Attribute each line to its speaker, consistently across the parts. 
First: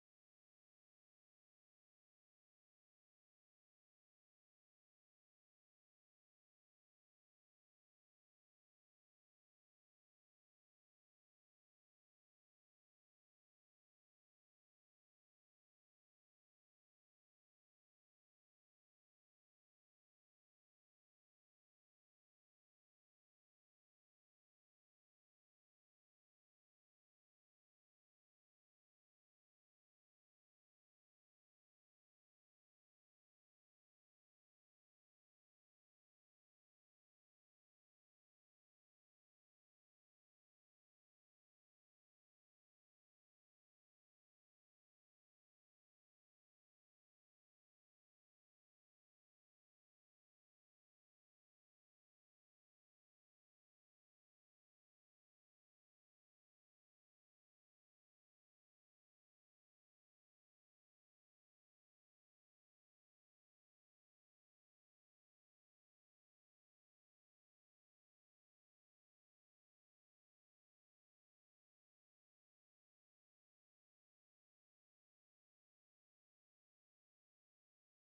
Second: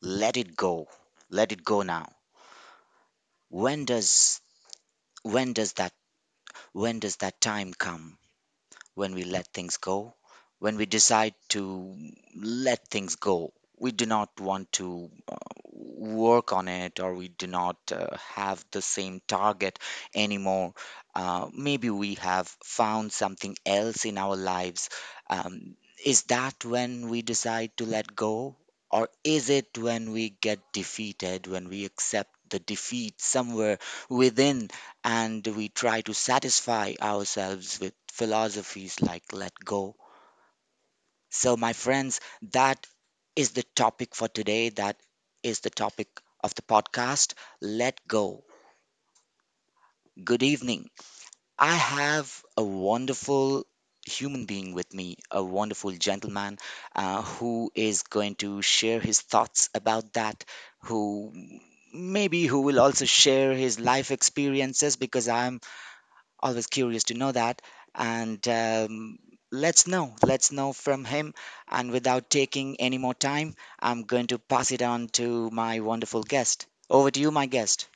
Speaker 1: Let it go. Let it go now. When does when does that when does that time come? When we let things go, when we decide to let things go, We do not want to work on it, or we do not have the same target anymore. Maybe we have found something else in our lives. Um, is that when we decide to let go? Or is it when we get defeated, when we accept the defeat somewhere within, and we try to satisfy ourselves with philosophies like let go. So, my friends, that is the topic for today. That is the topic of the podcast, let go. Good evening. I have a wonderful human being with me, a wonderful gentleman who is going to share his thoughts about that, who who will also share his life experiences, because I'm always curious to know that. And um, let's know let's know from him, and without taking any more time, I'm going to pass it on to my wonderful guest. Over to you, my guest.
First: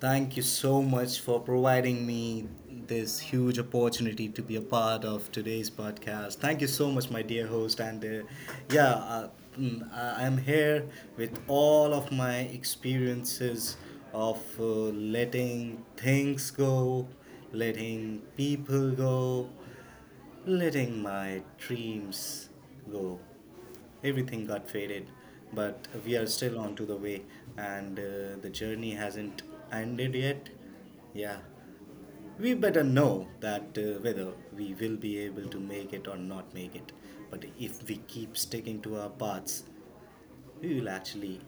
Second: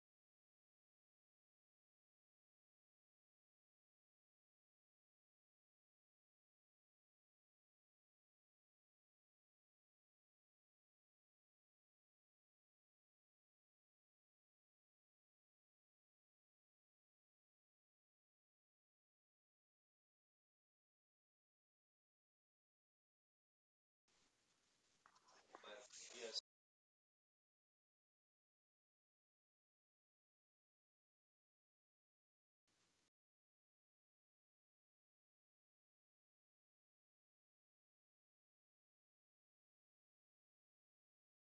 Speaker 2: Thank you so much for providing me this huge opportunity to be a part of today's podcast. Thank you so much, my dear host. Yeah, uh, I am here with all of my experiences of letting things go, letting people go, letting my dreams go. Everything got faded, but we are still on to the way, and the journey hasn't ended yet. Yeah, we better know that whether we will be able to make it or not make it. But if we keep sticking to our paths, we will actually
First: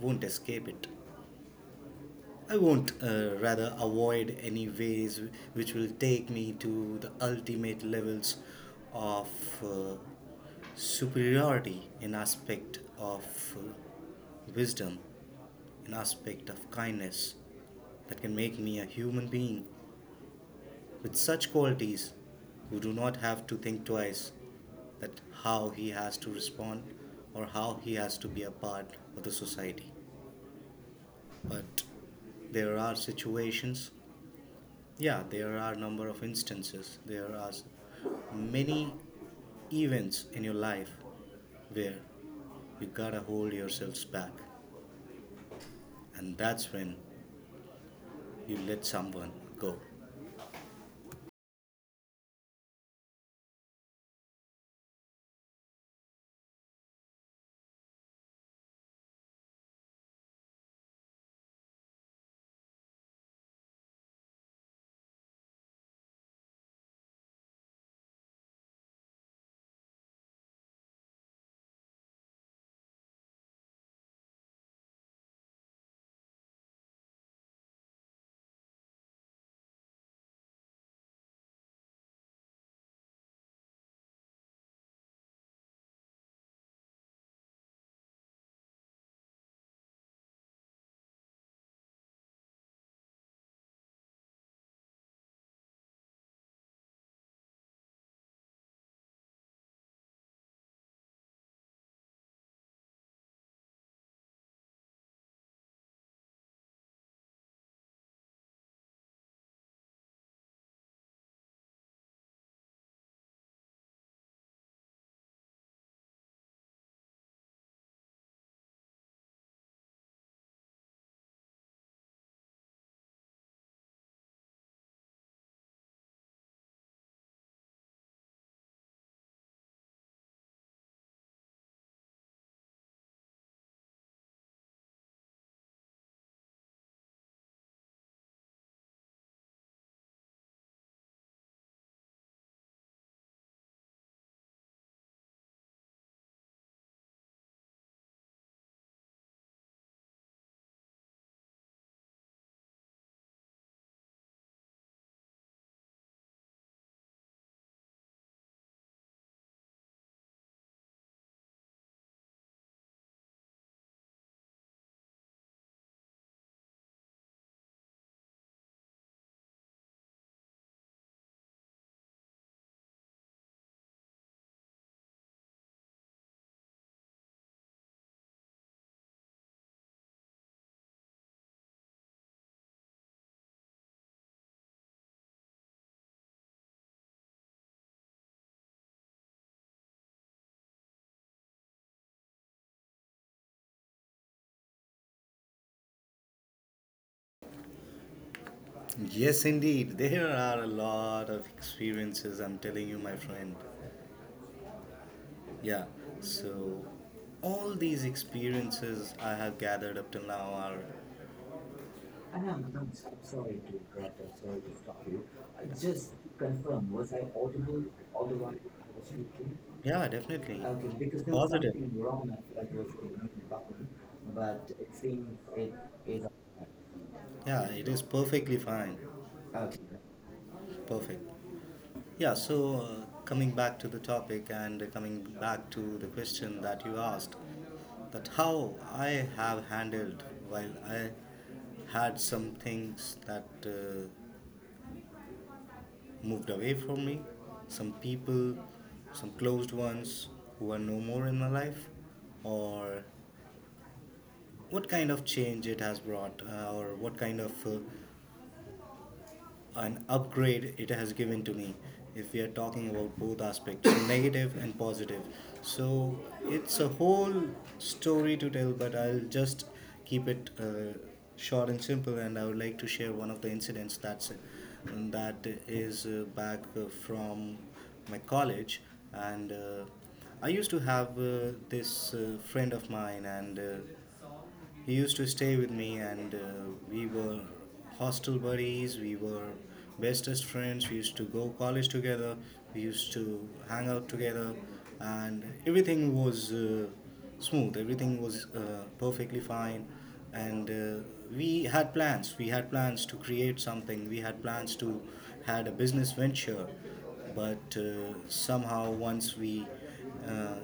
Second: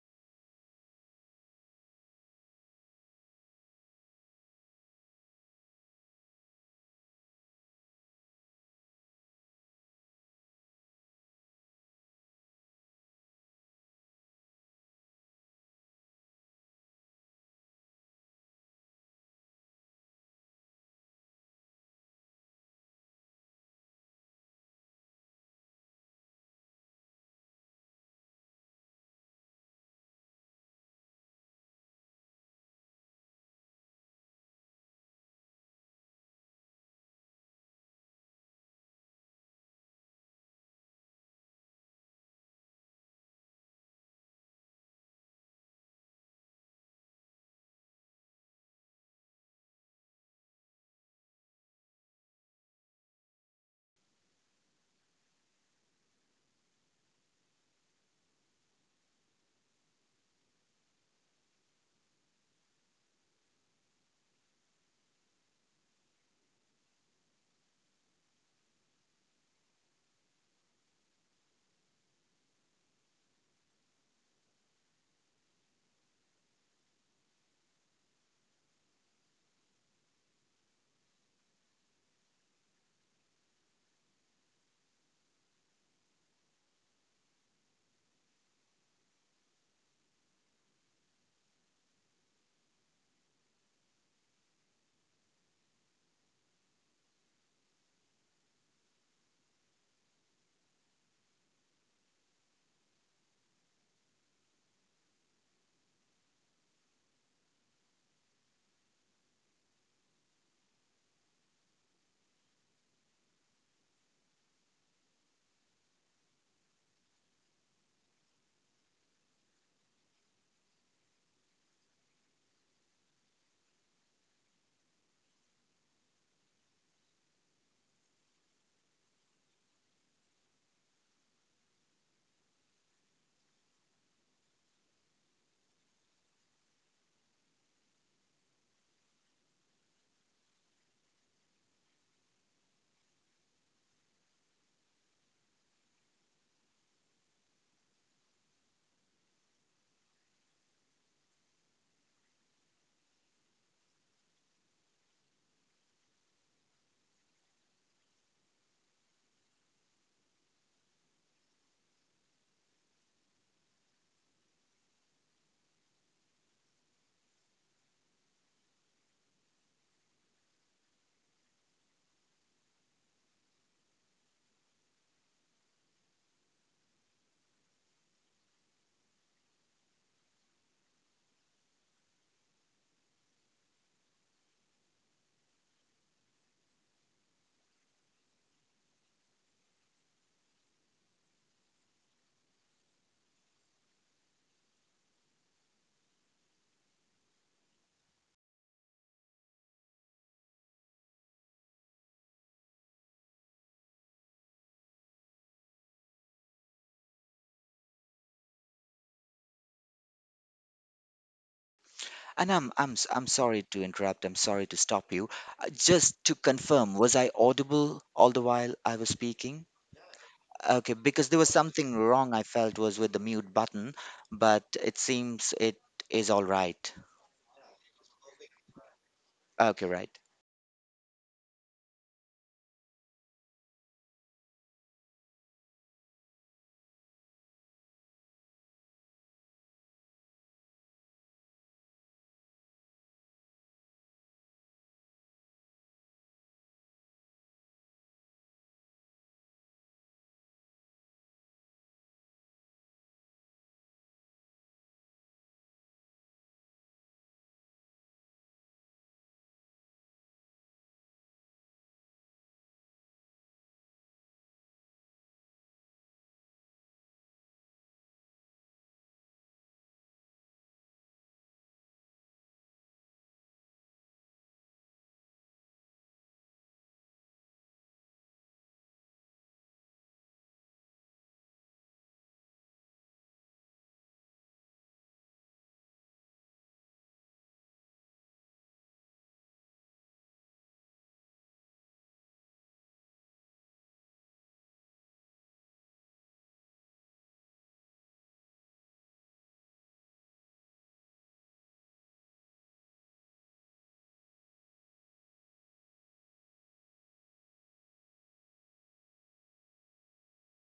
Speaker 2: won't escape it. I won't, rather, avoid any ways which will take me to the ultimate levels of uh, superiority in aspect of uh, wisdom, in aspect of kindness that can make me a human being with such qualities who do not have to think twice that how he has to respond or how he has to be a part of the society. But there are situations. Yeah, there are number of instances. There are many events in your life where you gotta hold yourselves back, and that's when you let someone go. Yes, indeed, there are a lot of experiences. I'm telling you, my friend. Yeah, so all these experiences I have gathered up till now are— And
Speaker 1: and
Speaker 2: I'm,
Speaker 1: i'm i'm
Speaker 2: I'm
Speaker 1: s-
Speaker 2: so
Speaker 1: i'm
Speaker 2: sorry
Speaker 1: sorry
Speaker 2: to
Speaker 1: to
Speaker 2: interrupt,
Speaker 1: interrupt, I'm
Speaker 2: I'm sorry
Speaker 1: sorry
Speaker 2: to
Speaker 1: to
Speaker 2: stop
Speaker 1: stop
Speaker 2: you.
Speaker 1: you.
Speaker 2: I
Speaker 1: Uh,
Speaker 2: just
Speaker 1: just to
Speaker 2: confirm,
Speaker 1: confirm,
Speaker 2: was
Speaker 1: was
Speaker 2: I
Speaker 1: I
Speaker 2: audible
Speaker 1: audible
Speaker 2: all
Speaker 1: all
Speaker 2: the
Speaker 1: the
Speaker 2: while
Speaker 1: while I
Speaker 2: I was
Speaker 1: was
Speaker 2: speaking?
Speaker 1: speaking?
Speaker 2: Yeah, definitely.
Speaker 1: Okay,
Speaker 2: Okay, because
Speaker 1: because
Speaker 2: there
Speaker 1: there was
Speaker 2: was— Positive.
Speaker 1: something
Speaker 2: Something
Speaker 1: wrong,
Speaker 2: wrong,
Speaker 1: I
Speaker 2: I
Speaker 1: felt,
Speaker 2: feel like was
Speaker 1: was with the
Speaker 2: in the
Speaker 1: mute
Speaker 2: button,
Speaker 1: button, but
Speaker 2: but
Speaker 1: it
Speaker 2: it seems
Speaker 1: seems it
Speaker 2: it is.
Speaker 1: is all right.
Speaker 2: Yeah, it is perfectly fine. Okay.
Speaker 1: Okay. Right,
Speaker 2: Perfect. Yeah, so coming back to the topic and coming back to the question that you asked, that how I have handled while I had some things that moved away from me, some people, some closed ones who are no more in my life, or what kind of change it has brought, or what kind of an upgrade it has given to me if we are talking about both aspects, negative and positive. So it's a whole story to tell, but I'll just keep it short and simple, and I would like to share one of the incidents that is back from my college. And I used to have this friend of mine, and he used to stay with me, and we were hostel buddies. We were bestest friends. We used to go college together. We used to hang out together, and everything was smooth. Everything was perfectly fine, and we had plans. We had plans to create something. We had plans to had a business venture, but somehow once we uh,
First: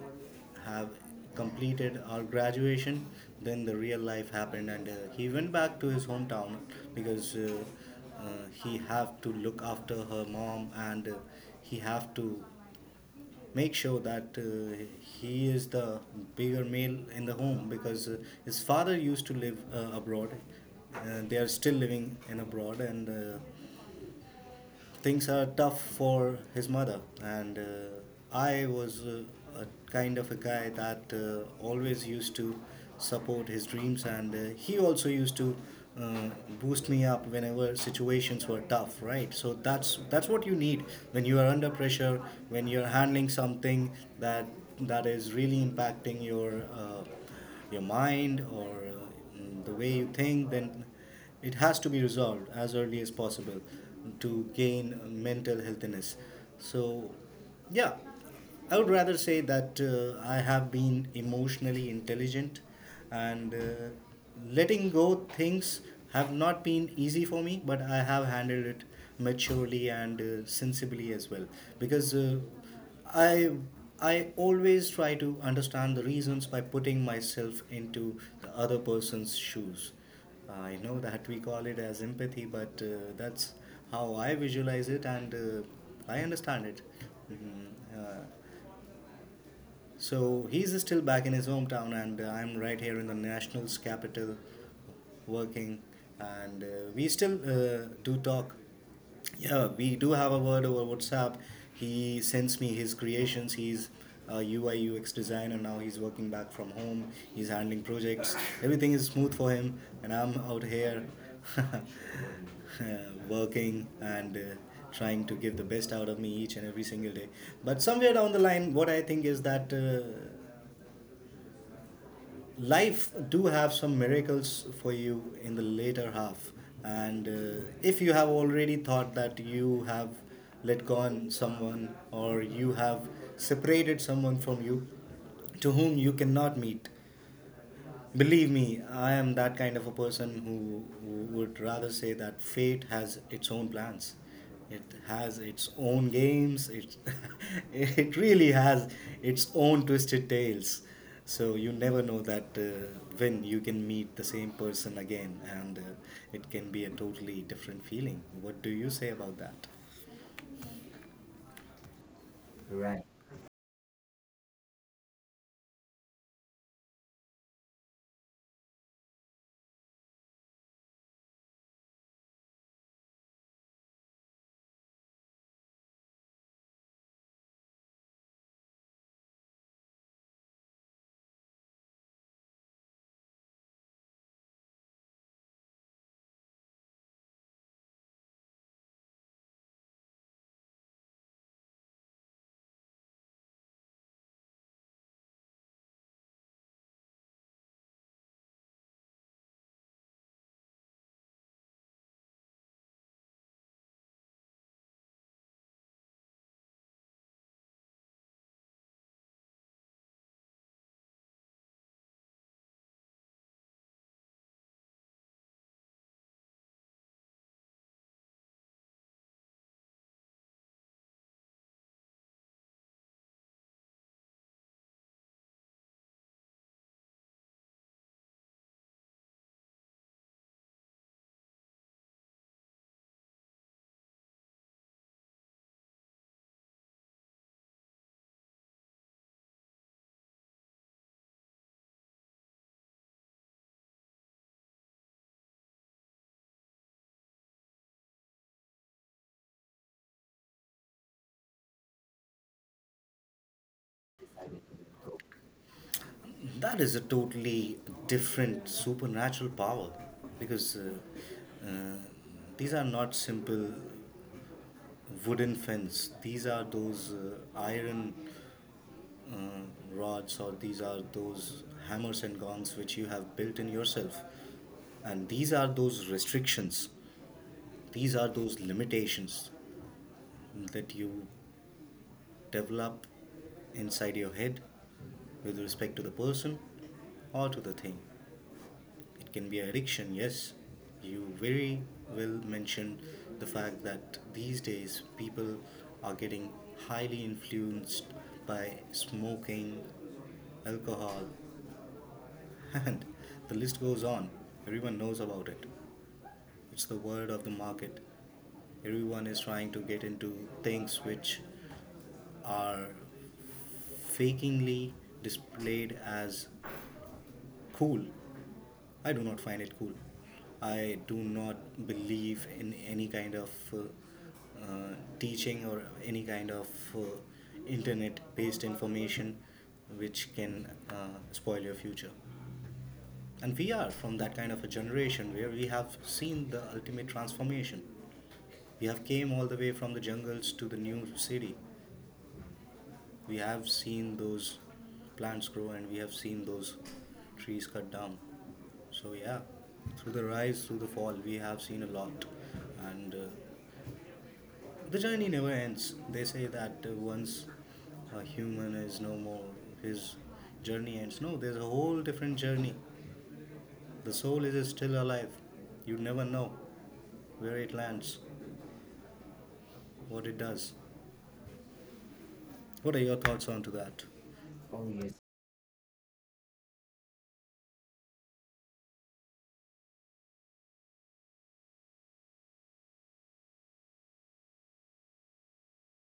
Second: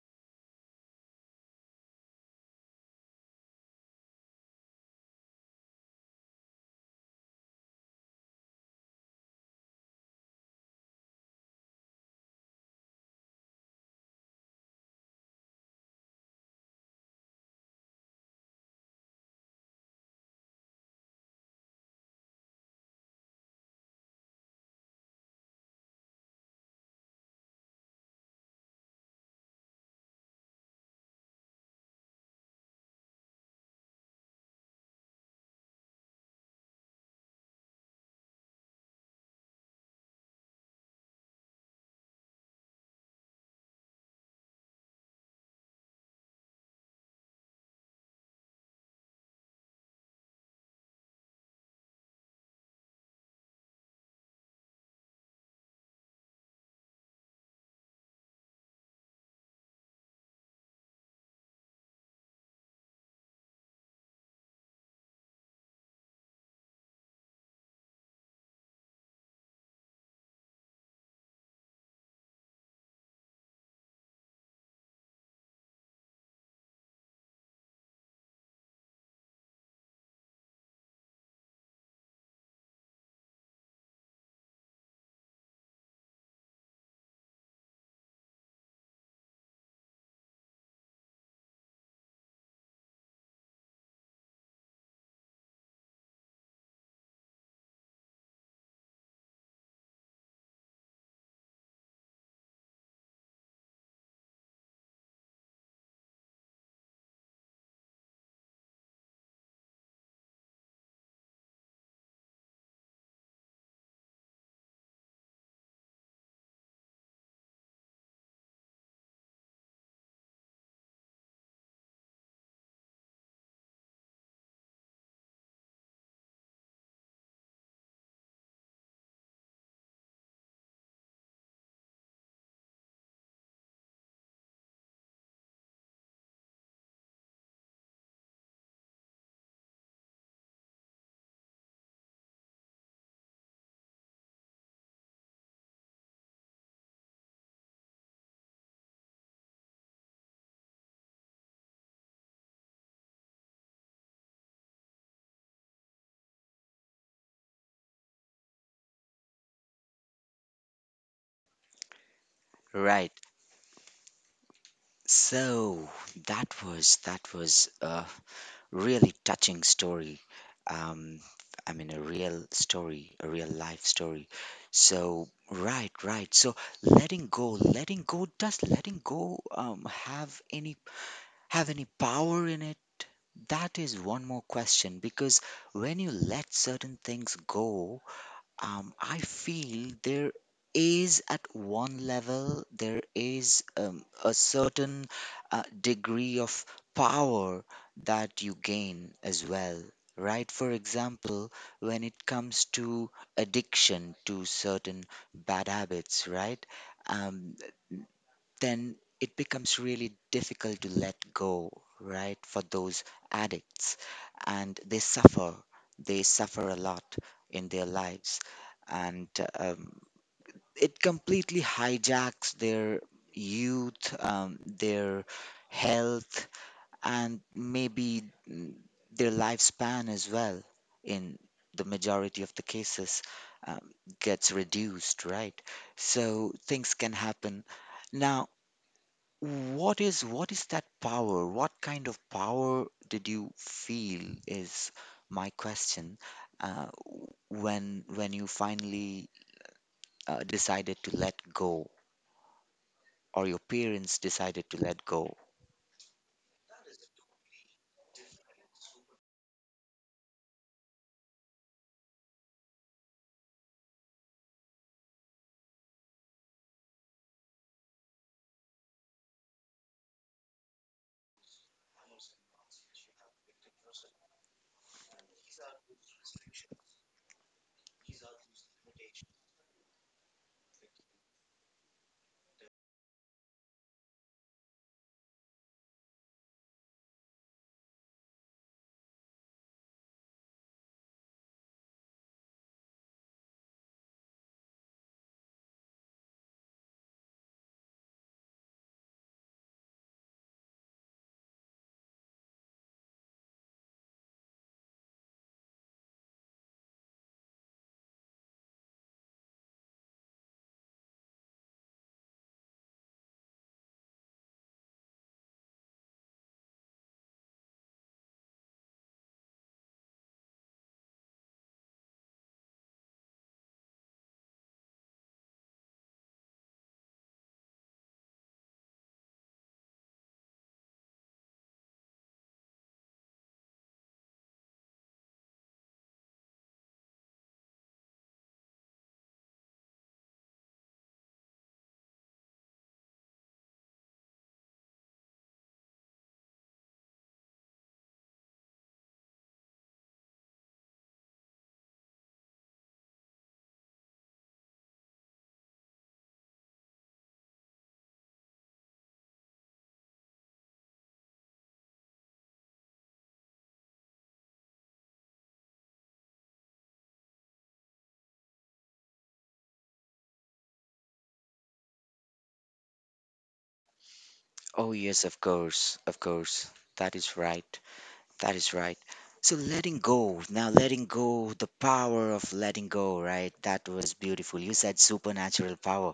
Speaker 2: have completed our graduation, then the real life happened, and he went back to his hometown because uh, he have to look after her mom, and he have to make sure that he is the bigger male in the home because his father used to live abroad. They are still living in abroad, and things are tough for his mother. And I was a kind of a guy that always used to support his dreams, and he also used to uh, boost me up whenever situations were tough. Right, so that's what you need when you are under pressure, when you're handling something that is really impacting your mind or the way you think, then it has to be resolved as early as possible to gain mental healthiness. So, yeah, I would rather say that I have been emotionally intelligent, and letting go things have not been easy for me, but I have handled it maturely and sensibly as well. Because I I always try to understand the reasons by putting myself into the other person's shoes. I know that we call it as empathy, but that's how I visualize it, and I understand it. Mhm. Uh, so he's still back in his hometown, and I'm right here in the national's capital working. And we still do talk. Yeah, we do have a word over WhatsApp. He sends me his creations. He's a UI UX designer now. He's working back from home. He's handling projects. Everything is smooth for him, and I'm out here uh, working and trying to give the best out of me each and every single day. But somewhere down the line, what I think is that life do have some miracles for you in the later half. And if you have already thought that you have let go on someone or you have separated someone from you, to whom you cannot meet. Believe me, I am that kind of a person who would rather say that fate has its own plans. It has its own games. It, it really has its own twisted tales. So you never know that when you can meet the same person again, and it can be a totally different feeling. What do you say about that? Right.
Speaker 1: right. So that was a really touching story. Um, I mean, a real story, a real life story. So right, right. So letting go, letting go. Does letting go have any power in it? That is one more question, because when you let certain things go, I feel there is, at one level, there is a certain degree of power that you gain as well, right? For example, when it comes to addiction to certain bad habits, right? Um, then it becomes really difficult to let go, right? For those addicts, and they suffer a lot in their lives, and um, it completely hijacks their youth, their health, and maybe mm, their lifespan as well. In the majority of the cases, um, gets reduced, right? So things can happen. Now, what is that power? What kind of power did you feel is my question, uh, when you finally decided to let go, or your parents decided to let go?
Speaker 2: That is a totally different supernatural power because uh, these are not simple wooden fence. These are those iron uh, rods, or these are those hammers and gongs which you have built in yourself. And these are those restrictions. These are those limitations that you develop inside your head with respect to the person or to the thing. It can be addiction, yes. You very well mentioned the fact that these days people are getting highly influenced by smoking, alcohol, and the list goes on. Everyone knows about it. It's the word of the market. Everyone is trying to get into things which are fakingly displayed as cool. I do not find it cool. I do not believe in any kind of teaching or any kind of uh, internet based information which can spoil your future. And we are from that kind of a generation where we have seen the ultimate transformation. We have came all the way from the jungles to the new city. We have seen those plants grow, and we have seen those trees cut down. So, yeah, through the rise, through the fall, we have seen a lot. And the journey never ends. They say that once a human is no more, his journey ends. No, there's a whole different journey. The soul is still alive. You never know where it lands, what it does. What are your thoughts on to that?
Speaker 1: Oh
Speaker 2: Oh
Speaker 1: yes,
Speaker 2: yes,
Speaker 1: of course, of course. That is right. That is right. So letting go, now letting go, the power of letting go, right? That was beautiful. You said supernatural power.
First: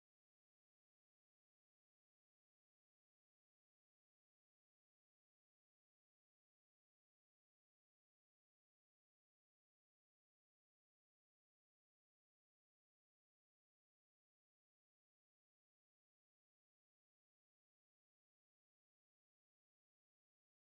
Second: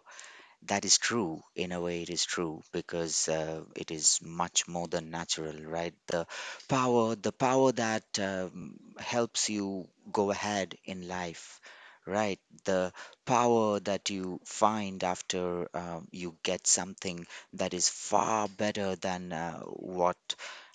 Speaker 1: That is true. In a way, it is true, because it is much more than natural, right? The power that helps you go ahead in life, right? The power that you find after you get something that is far better than what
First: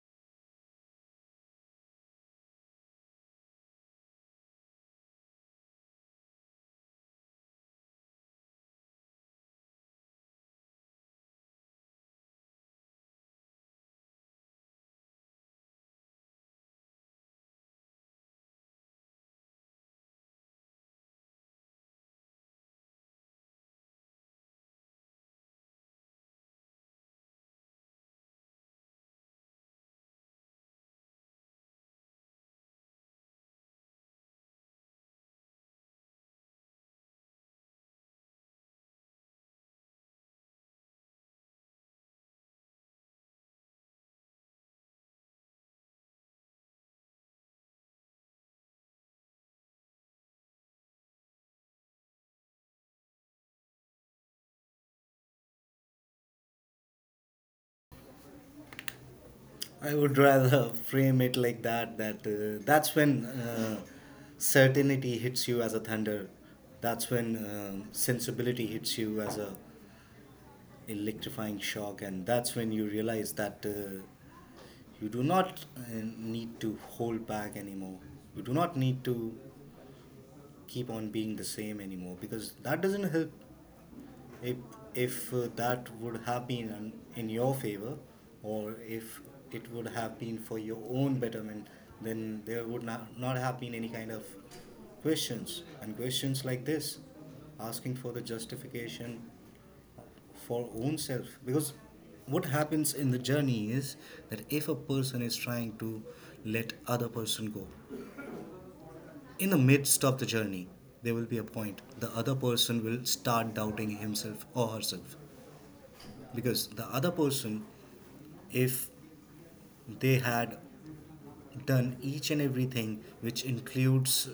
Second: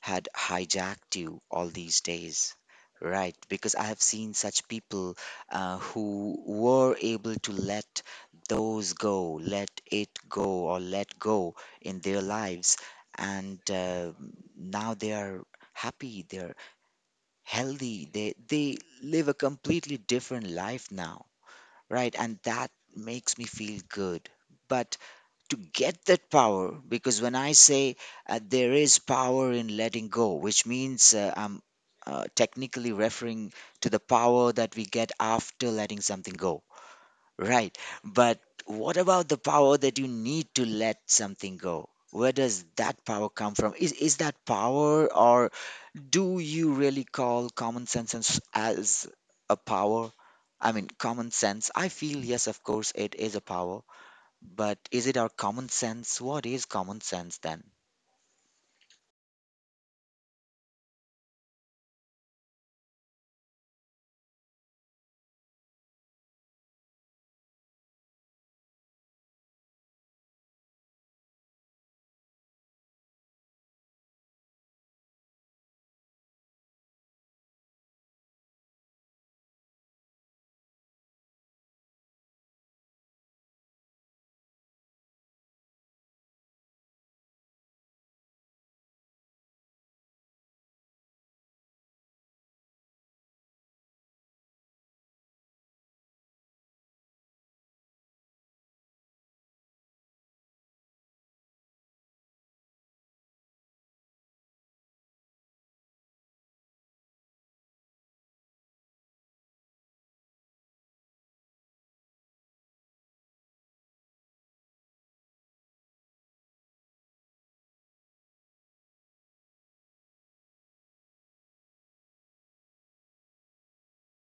Speaker 1: had hijacked you all these days. Right, because I have seen such people who were able to let those go, let it go, or let go in their lives. And now they are happy, they're healthy, they live a completely different life now, right? And that makes me feel good. But to get that power, because when I say there is power in letting go, which means I'm technically referring to the power that we get after letting something go. Right. But what about the power that you need to let something go? Where does that power come from? Is that power, or do you really call common sense as a power? I mean, common sense. I feel yes, of course it is a power, but is it our common sense? What is common sense then?
Speaker 2: I would rather frame it like that, that that's when certainty hits you as a thunder. That's when sensibility hits you as a electrifying shock, and that's when you realize that you do not need to hold back anymore. You do not need to keep on being the same anymore because that doesn't help. If if uh, that would have been in your favor, or if it would have been for your own betterment, then there would not have been any kind of questions, and questions like this asking for the justification for own self. Because what happens in the journey is that if a person is trying to let other person go in the midst of the journey, there will be a point the other person will start doubting himself or herself. Because the other person, if they had done each and everything which includes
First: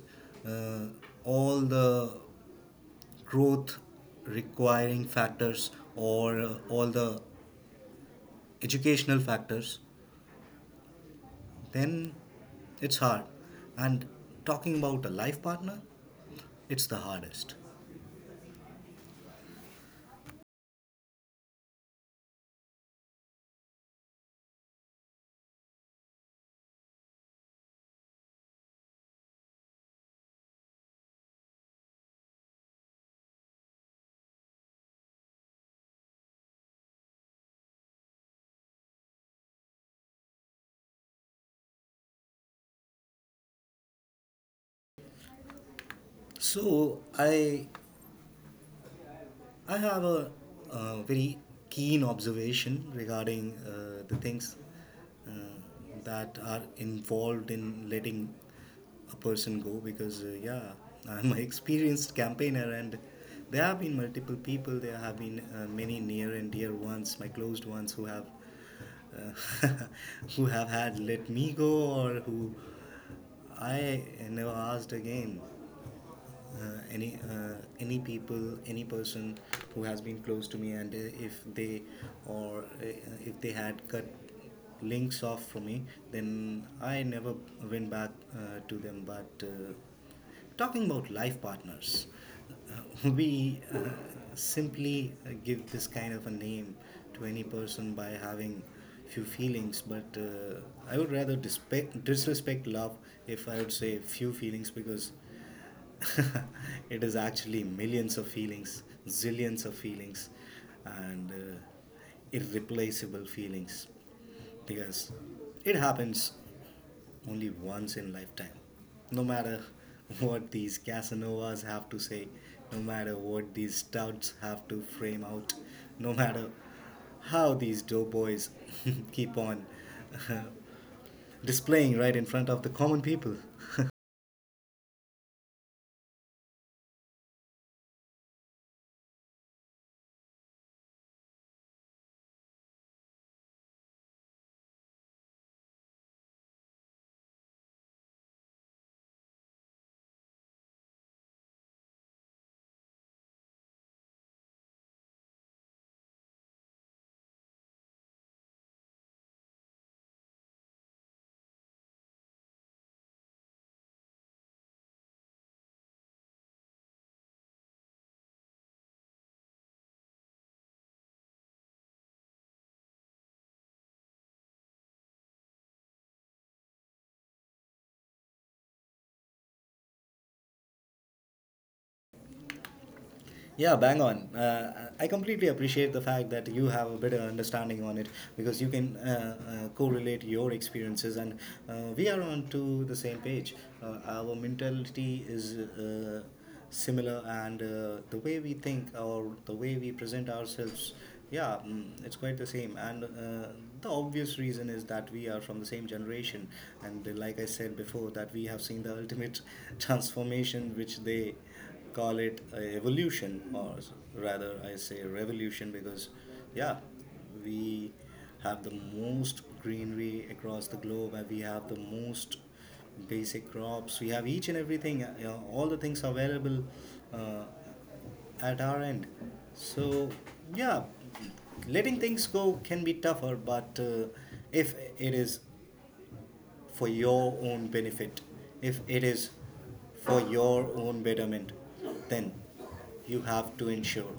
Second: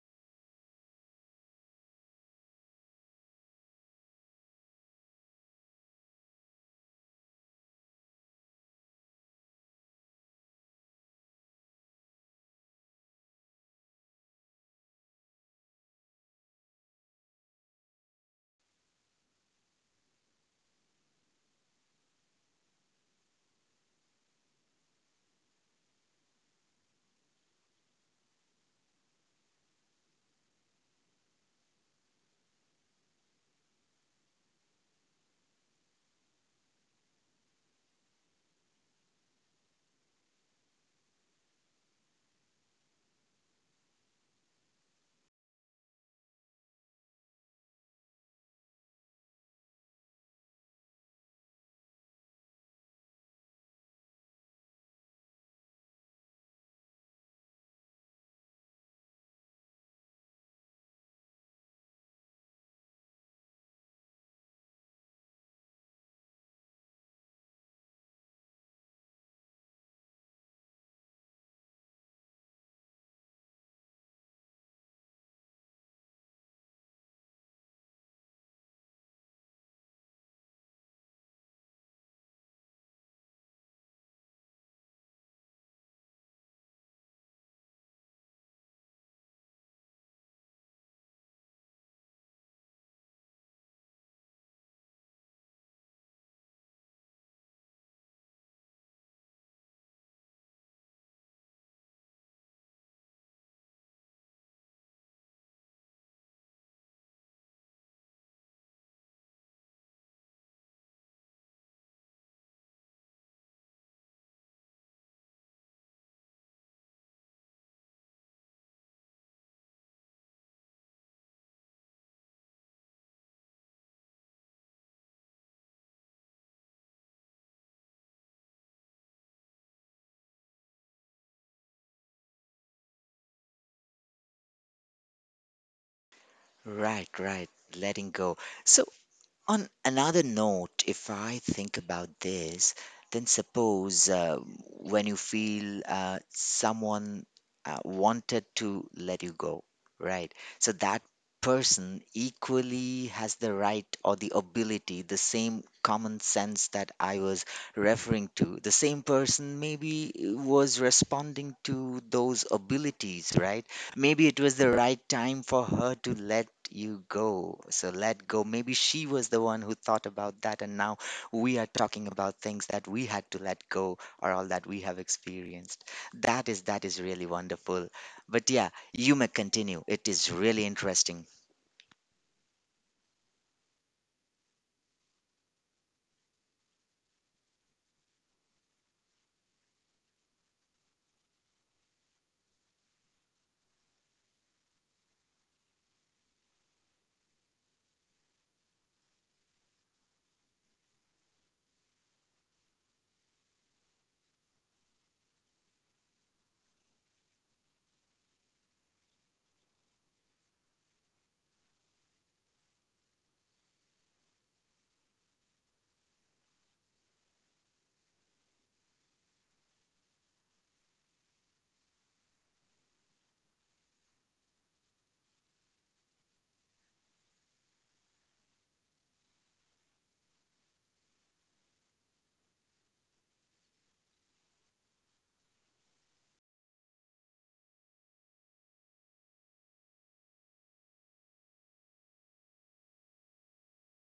Speaker 2: uh, all the growth requiring factors, or all the educational factors, then it's hard. And talking about a life partner, it's the hardest. So i I have a very keen observation regarding the things uh, that are involved in letting a person go because, yeah, I'm an experienced campaigner. And there have been multiple people, there have been many near and dear ones, my closed ones who have. Uh, who have had let me go, or who I never asked again any person who has been close to me. And if they, or if they had cut links off from me, then I never went back to them. But talking about life partners, we simply give this kind of a name to any person by having few feelings. But I would rather disrespect love if I would say few feelings, because it is actually millions of feelings, zillions of feelings, and irreplaceable feelings. Because it happens only once in lifetime. No matter what these Casanovas have to say, no matter what these stouts have to frame out, no matter how these doughboys keep on displaying right in front of the common people.
Speaker 1: Right, right. Letting go. So, on another note, if I think about this, then suppose when you feel someone wanted to let you go, right? So that person equally has the right or the ability, the same common sense that I was referring to. The same person maybe was responding to those abilities, right? Maybe it was the right time for her to let you go. So let go. Maybe she was the one who thought about that. And now we are talking about things that we had to let go or all that we have experienced. That is really wonderful. But yeah, you may continue. It is really interesting.
Speaker 2: Yeah, bang on. I completely appreciate the fact that you have a better understanding on it because you can correlate your experiences, and we are on to the same page. Our mentality is similar, and the way we think or the way we present ourselves, yeah, mm, it's quite the same. And the obvious reason is that we are from the same generation, and like I said before, that we have seen the ultimate transformation which they call it a evolution, or rather, I say revolution, because yeah, we have the most greenery across the globe, and we have the most basic crops. We have each and everything. You know, all the things available uh, at our end. So, yeah, letting things go can be tougher, but if it is for your own benefit, if it is for your own betterment, then you have to ensure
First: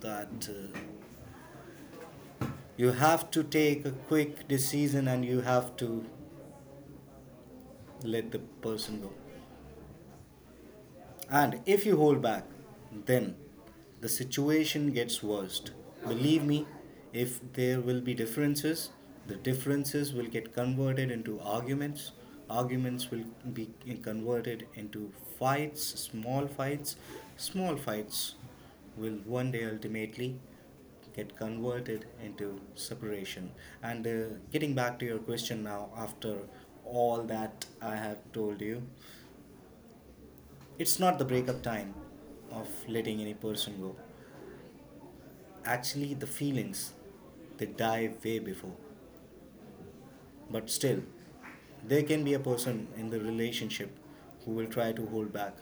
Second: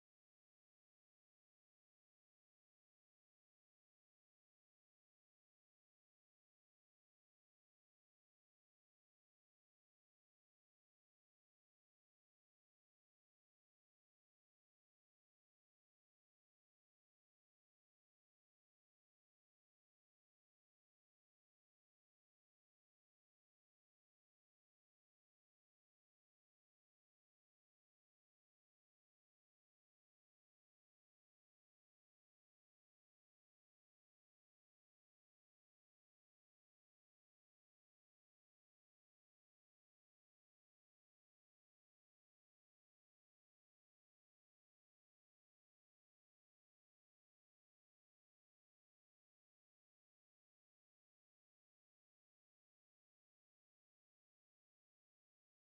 Speaker 2: that you have to take a quick decision and you have to let the person go. And if you hold back, then the situation gets worst. Believe me, if there will be differences, the differences will get converted into arguments. Arguments will be converted into fights, small fights. Small fights will one day ultimately get converted into separation. And getting back to your question now, after all that I have told you, it's not the breakup time of letting any person go. Actually, the feelings, they die way before. But still, there can be a person in the relationship who will try to hold back,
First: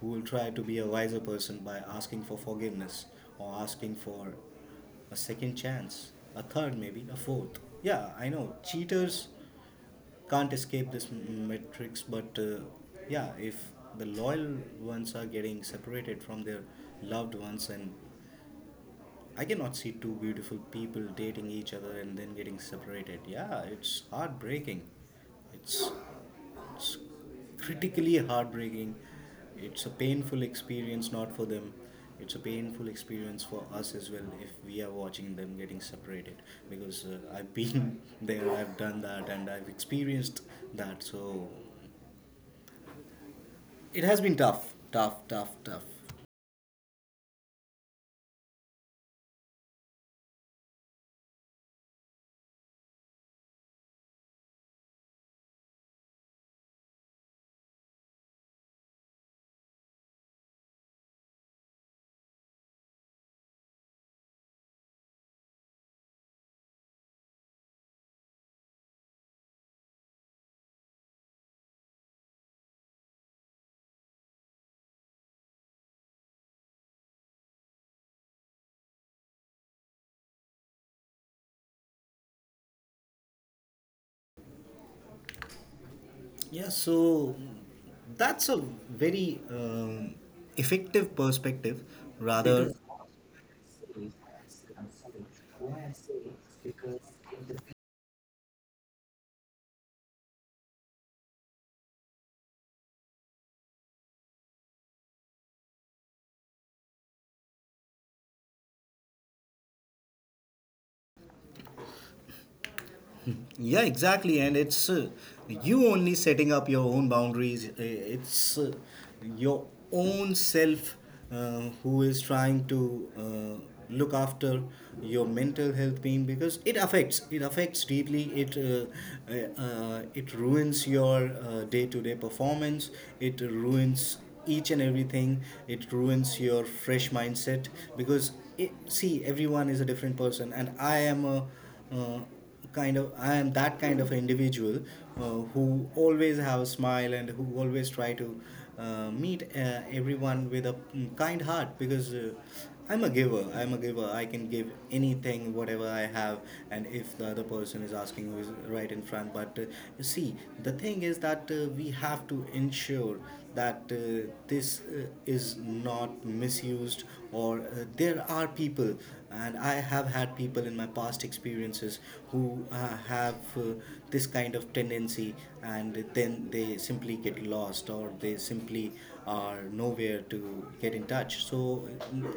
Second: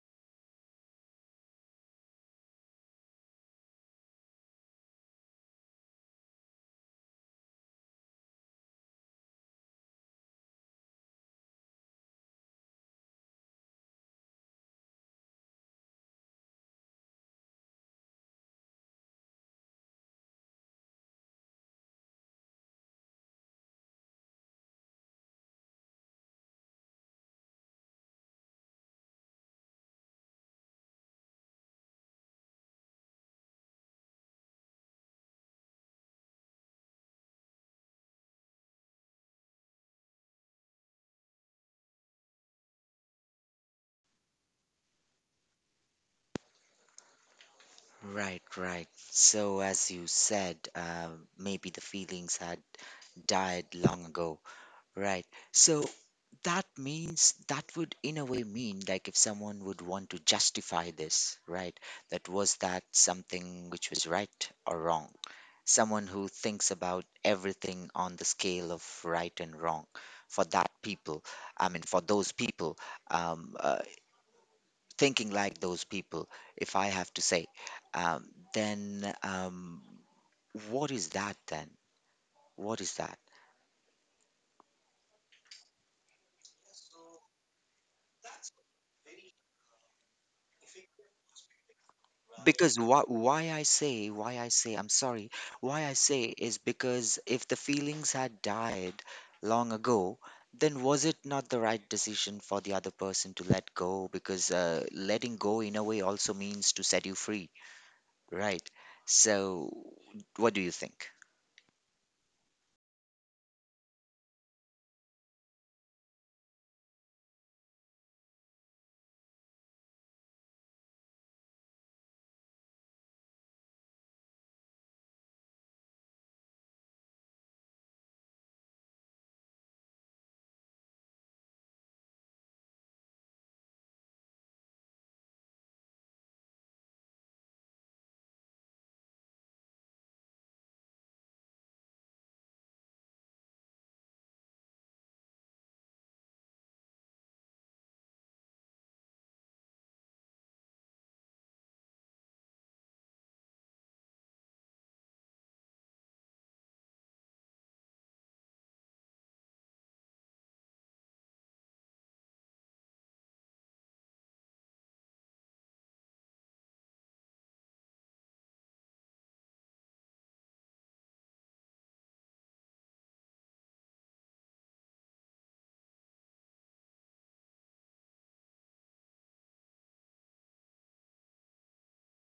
Speaker 2: who will try to be a wiser person by asking for forgiveness or asking for a second chance, a third, maybe a fourth. Yeah, I know. Cheaters can't escape this matrix but yeah if the loyal ones are getting separated from their loved ones and I cannot see two beautiful people dating each other and then getting separated. Yeah, it's heartbreaking. It's, it's critically heartbreaking. It's a painful experience, not for them. It's a painful experience for us as well if we are watching them getting separated. Because I've been there, I've done that, and I've experienced that. So it has been tough, tough, tough, tough.
Speaker 1: Right, right. So as you said, maybe the feelings had died long ago. Right. So that means that would, in a way, mean, like, if someone would want to justify this, right? That was that something which was right or wrong? Someone who thinks about everything on the scale of right and wrong for that people, I mean, for those people, um, uh, thinking like those people, if I have to say, um, then what is that then? What is that?
Speaker 2: Yeah, so that's a very effective perspective rather.
Speaker 1: Because why I say, I'm sorry, why I say is because if the feelings had died long ago, then was it not the right decision for the other person to let go? Because letting go, in a way, also means to set you free, right? So, what do you think?
Speaker 2: Yeah, exactly. And it's you only setting up your own boundaries. It's your own self who is trying to look after your mental health being because it affects deeply it it ruins your day-to-day performance, it ruins each and everything, it ruins your fresh mindset because it, see everyone is a different person and uh, I am that kind of individual who always have a smile and who always try to meet everyone with a mm, kind heart because I'm a giver. I'm a giver. I can give anything, whatever I have, and if the other person is asking, who is right in front. But you see, the thing is that we have to ensure that this is not misused, or there are people and I have had people in my past experiences who have this kind of tendency and then they simply get lost or they simply are nowhere to get in touch so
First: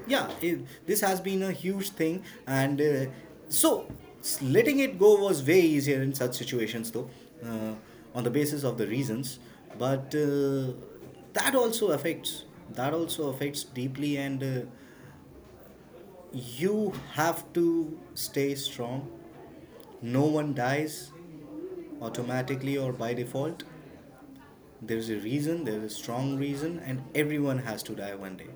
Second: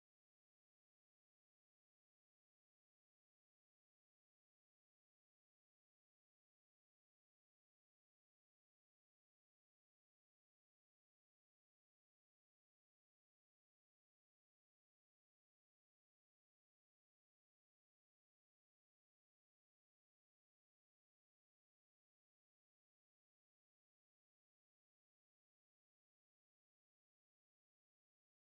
Speaker 2: yeah, this has been a huge thing and so letting it go was way easier in such situations though uh, on the basis of the reasons but that also affects that also affects deeply and you have to stay strong. No one dies automatically or by default. There's a reason, there's a strong reason, and everyone has to die one day.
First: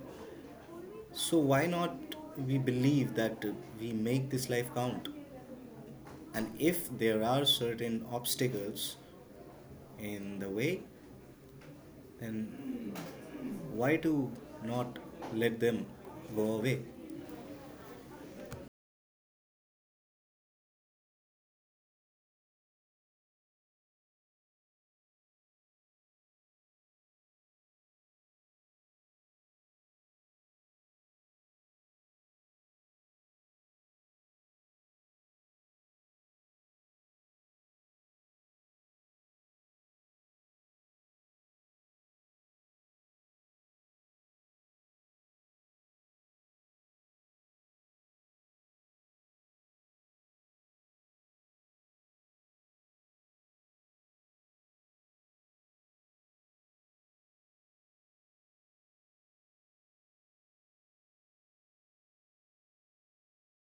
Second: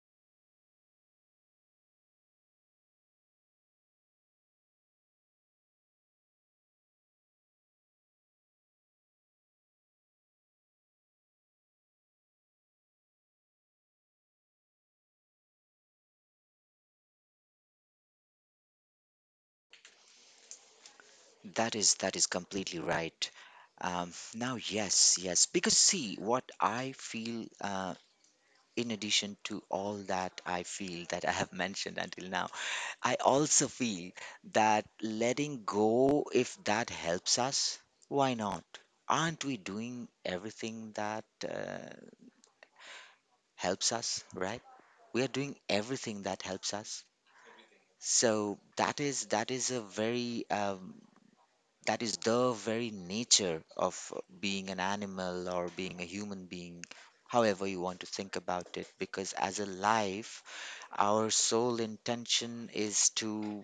Speaker 2: So, why not we believe that we make this life count? And if there are certain obstacles in the way, then why to not let them go away?
Speaker 1: That is completely right. Now, yes, yes, because see, what I feel in addition to all that I feel that I have mentioned until now, I also feel that letting go, if that helps us, why not? Aren't we doing everything that helps us, right? We are doing everything that helps us. So that is a very that is the very nature of being an animal or being a human being, however you want to think about it. Because as a life, our sole intention is to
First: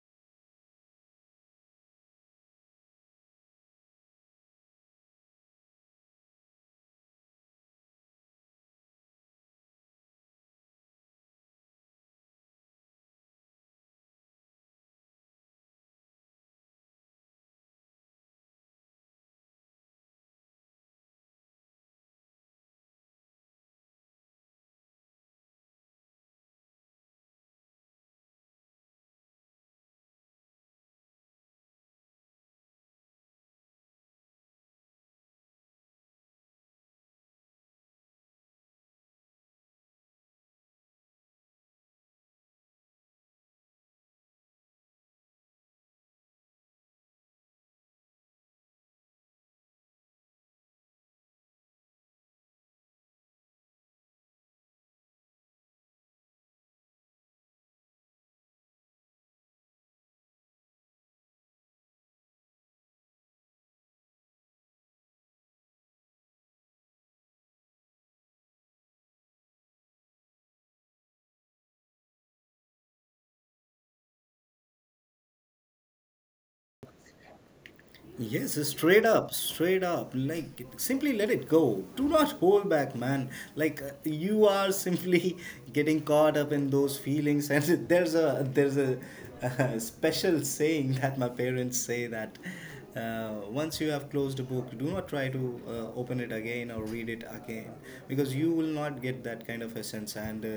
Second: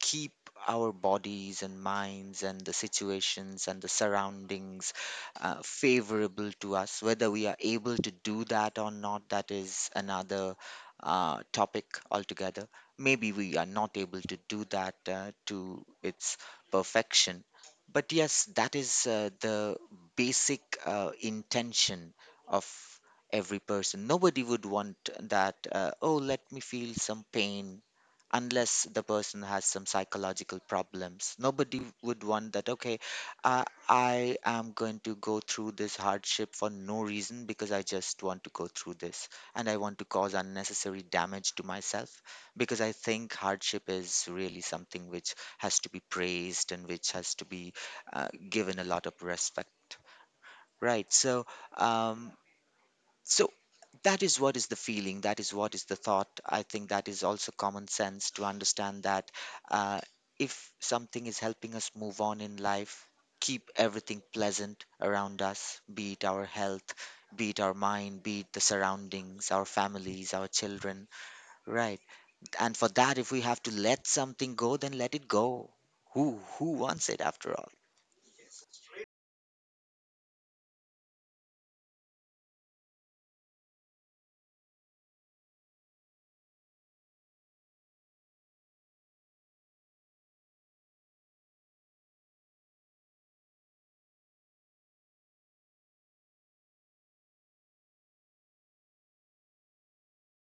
Speaker 1: keep our bodies and minds and the situations and the surroundings favorable to us. Whether we are able to do that or not, that is another topic altogether. Maybe we are not able to do that to its perfection. But yes, that is the basic intention of every person. Nobody would want that, oh, let me feel some pain, unless the person has some psychological problems. Nobody would want that, okay, I am going to go through this hardship for no reason because I just want to go through this, and I want to cause unnecessary damage to myself because I think hardship is really something which has to be praised and which has to be given a lot of respect. Right. So, um, so that is what is the feeling. That is what is the thought. I think that is also common sense to understand that uh, if something is helping us move on in life, keep everything pleasant around us, be it our health, be it our mind, be it the surroundings, our families, our children. Right. And for that, if we have to let something go, then let it go. Who wants it after all?
Speaker 2: Yes, straight up, straight up. Like, simply let it go. Do not hold back, man. Like, you are simply getting caught up in those feelings. And there's a special saying that my parents say that once you have closed a book, do not try to open it again or read it again because you will not get that kind of essence. And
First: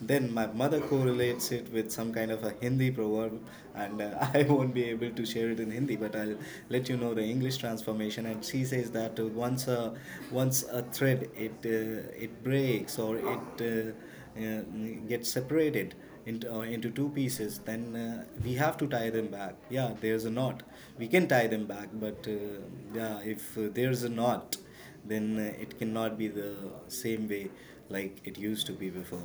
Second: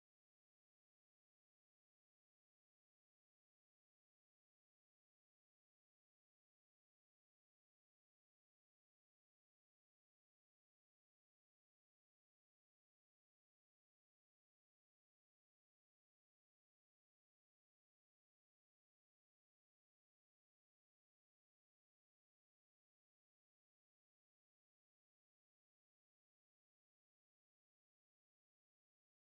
Speaker 2: then my mother correlates it with some kind of a Hindi proverb, and I won't be able to share it in Hindi, but I'll let you know the English transformation. And she says that once a thread it breaks or it gets separated into two pieces, then we have to tie them back. Yeah, there's a knot. We can tie them back, but yeah, if there's a knot, then it cannot be the same way like it used to be before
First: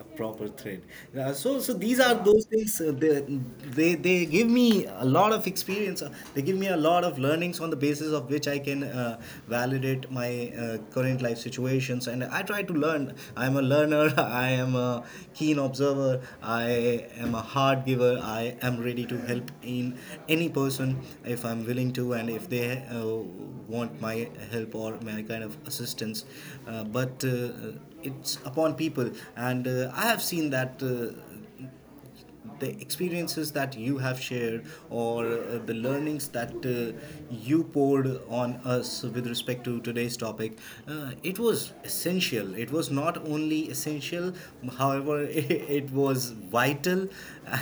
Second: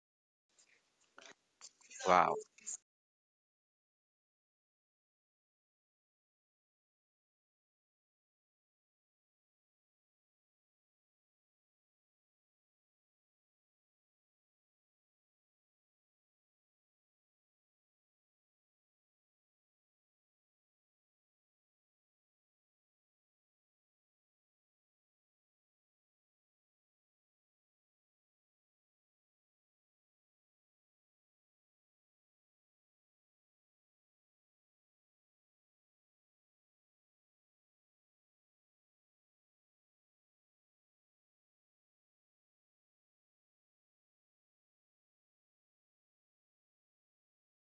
Speaker 2: a proper thread. So these are, yeah, those things they give me a lot of experience. They give me a lot of learnings on the basis of which I can validate my uh, current life situations and I try to learn, I'm a learner, I am a keen observer, I am a hard giver, I am ready to help in any person if I'm willing to and if they want my help or my kind of assistance. But it's upon people, and I have seen that. The experiences that you have shared or the learnings that you poured on us with respect to today's topic, it was not only essential however it was vital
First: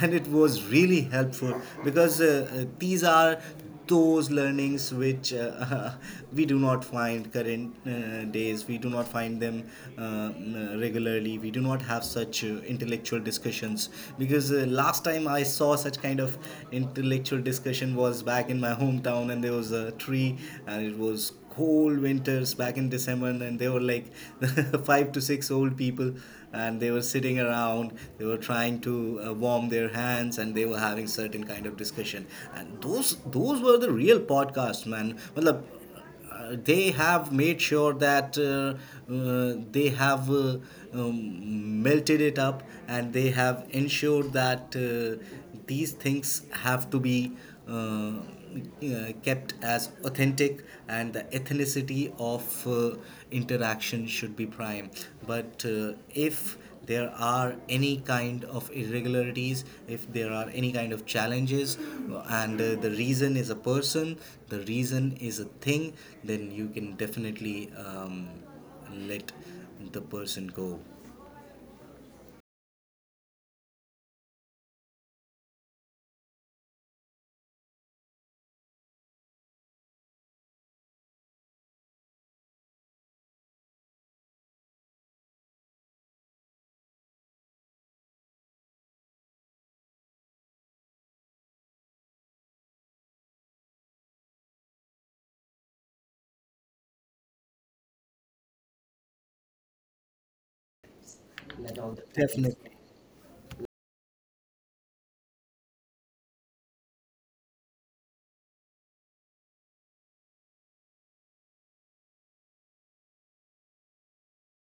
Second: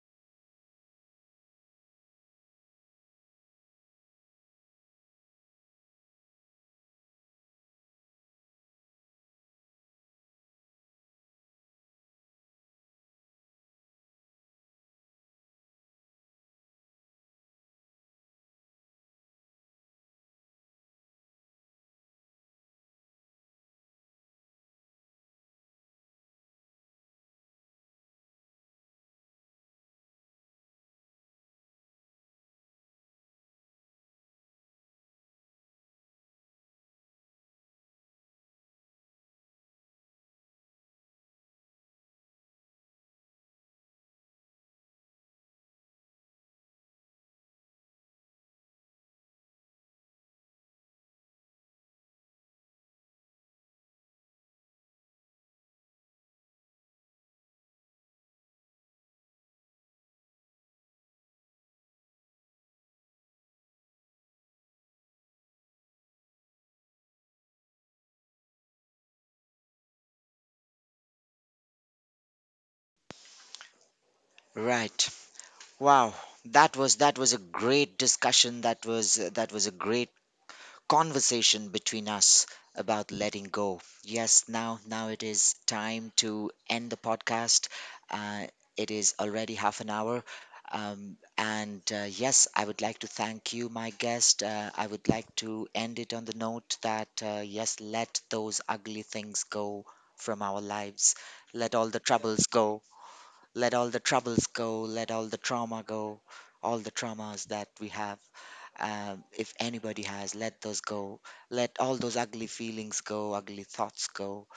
Speaker 2: and it was really helpful because these are those learnings which we do not find, current days we do not find them uh, regularly, we do not have such intellectual discussions because last time I saw such kind of intellectual discussion was back in my hometown and there was a tree and it was cold winters back in December, and they were like five to six old people, and they were sitting around. They were trying to warm their hands, and they were having certain kind of discussion. And those were the real podcasts, man. Matlab, they have made sure that they have melted it up and they have ensured that these things have to be uh, kept as authentic and the ethnicity of interaction should be prime but if there are any kind of irregularities, if there are any kind of challenges, and the reason is a person, the reason is a thing, then you can definitely let the person go.
Speaker 1: Right. Wow. That was a great discussion. That was a great conversation between us about letting go. Yes, now it is time to end the podcast. Uh, it is already half an hour. And Yes, I would like to thank you, my guest. I would like to end it on the note that yes, let those ugly things go from our lives. Let all the troubles
Speaker 2: Definitely.
Speaker 1: go. Let all the troubles go. Let all the trauma go. All the traumas that we have, if anybody has, let those go. Let all those ugly feelings go, ugly thoughts go,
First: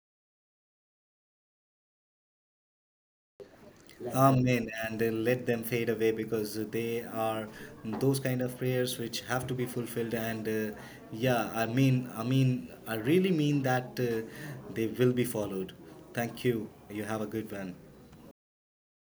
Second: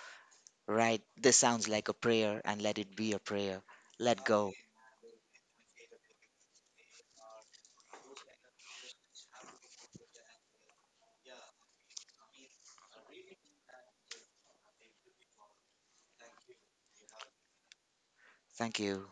Speaker 1: right? This sounds like a prayer, and let it be a prayer.
Speaker 2: Let them.
Speaker 1: Let go.
Speaker 2: Amen. And let them fade away because they are those kind of prayers which have to be fulfilled. And yeah, I mean, I really mean that they will be followed. Thank you. You have a good one.
Speaker 1: Thank you.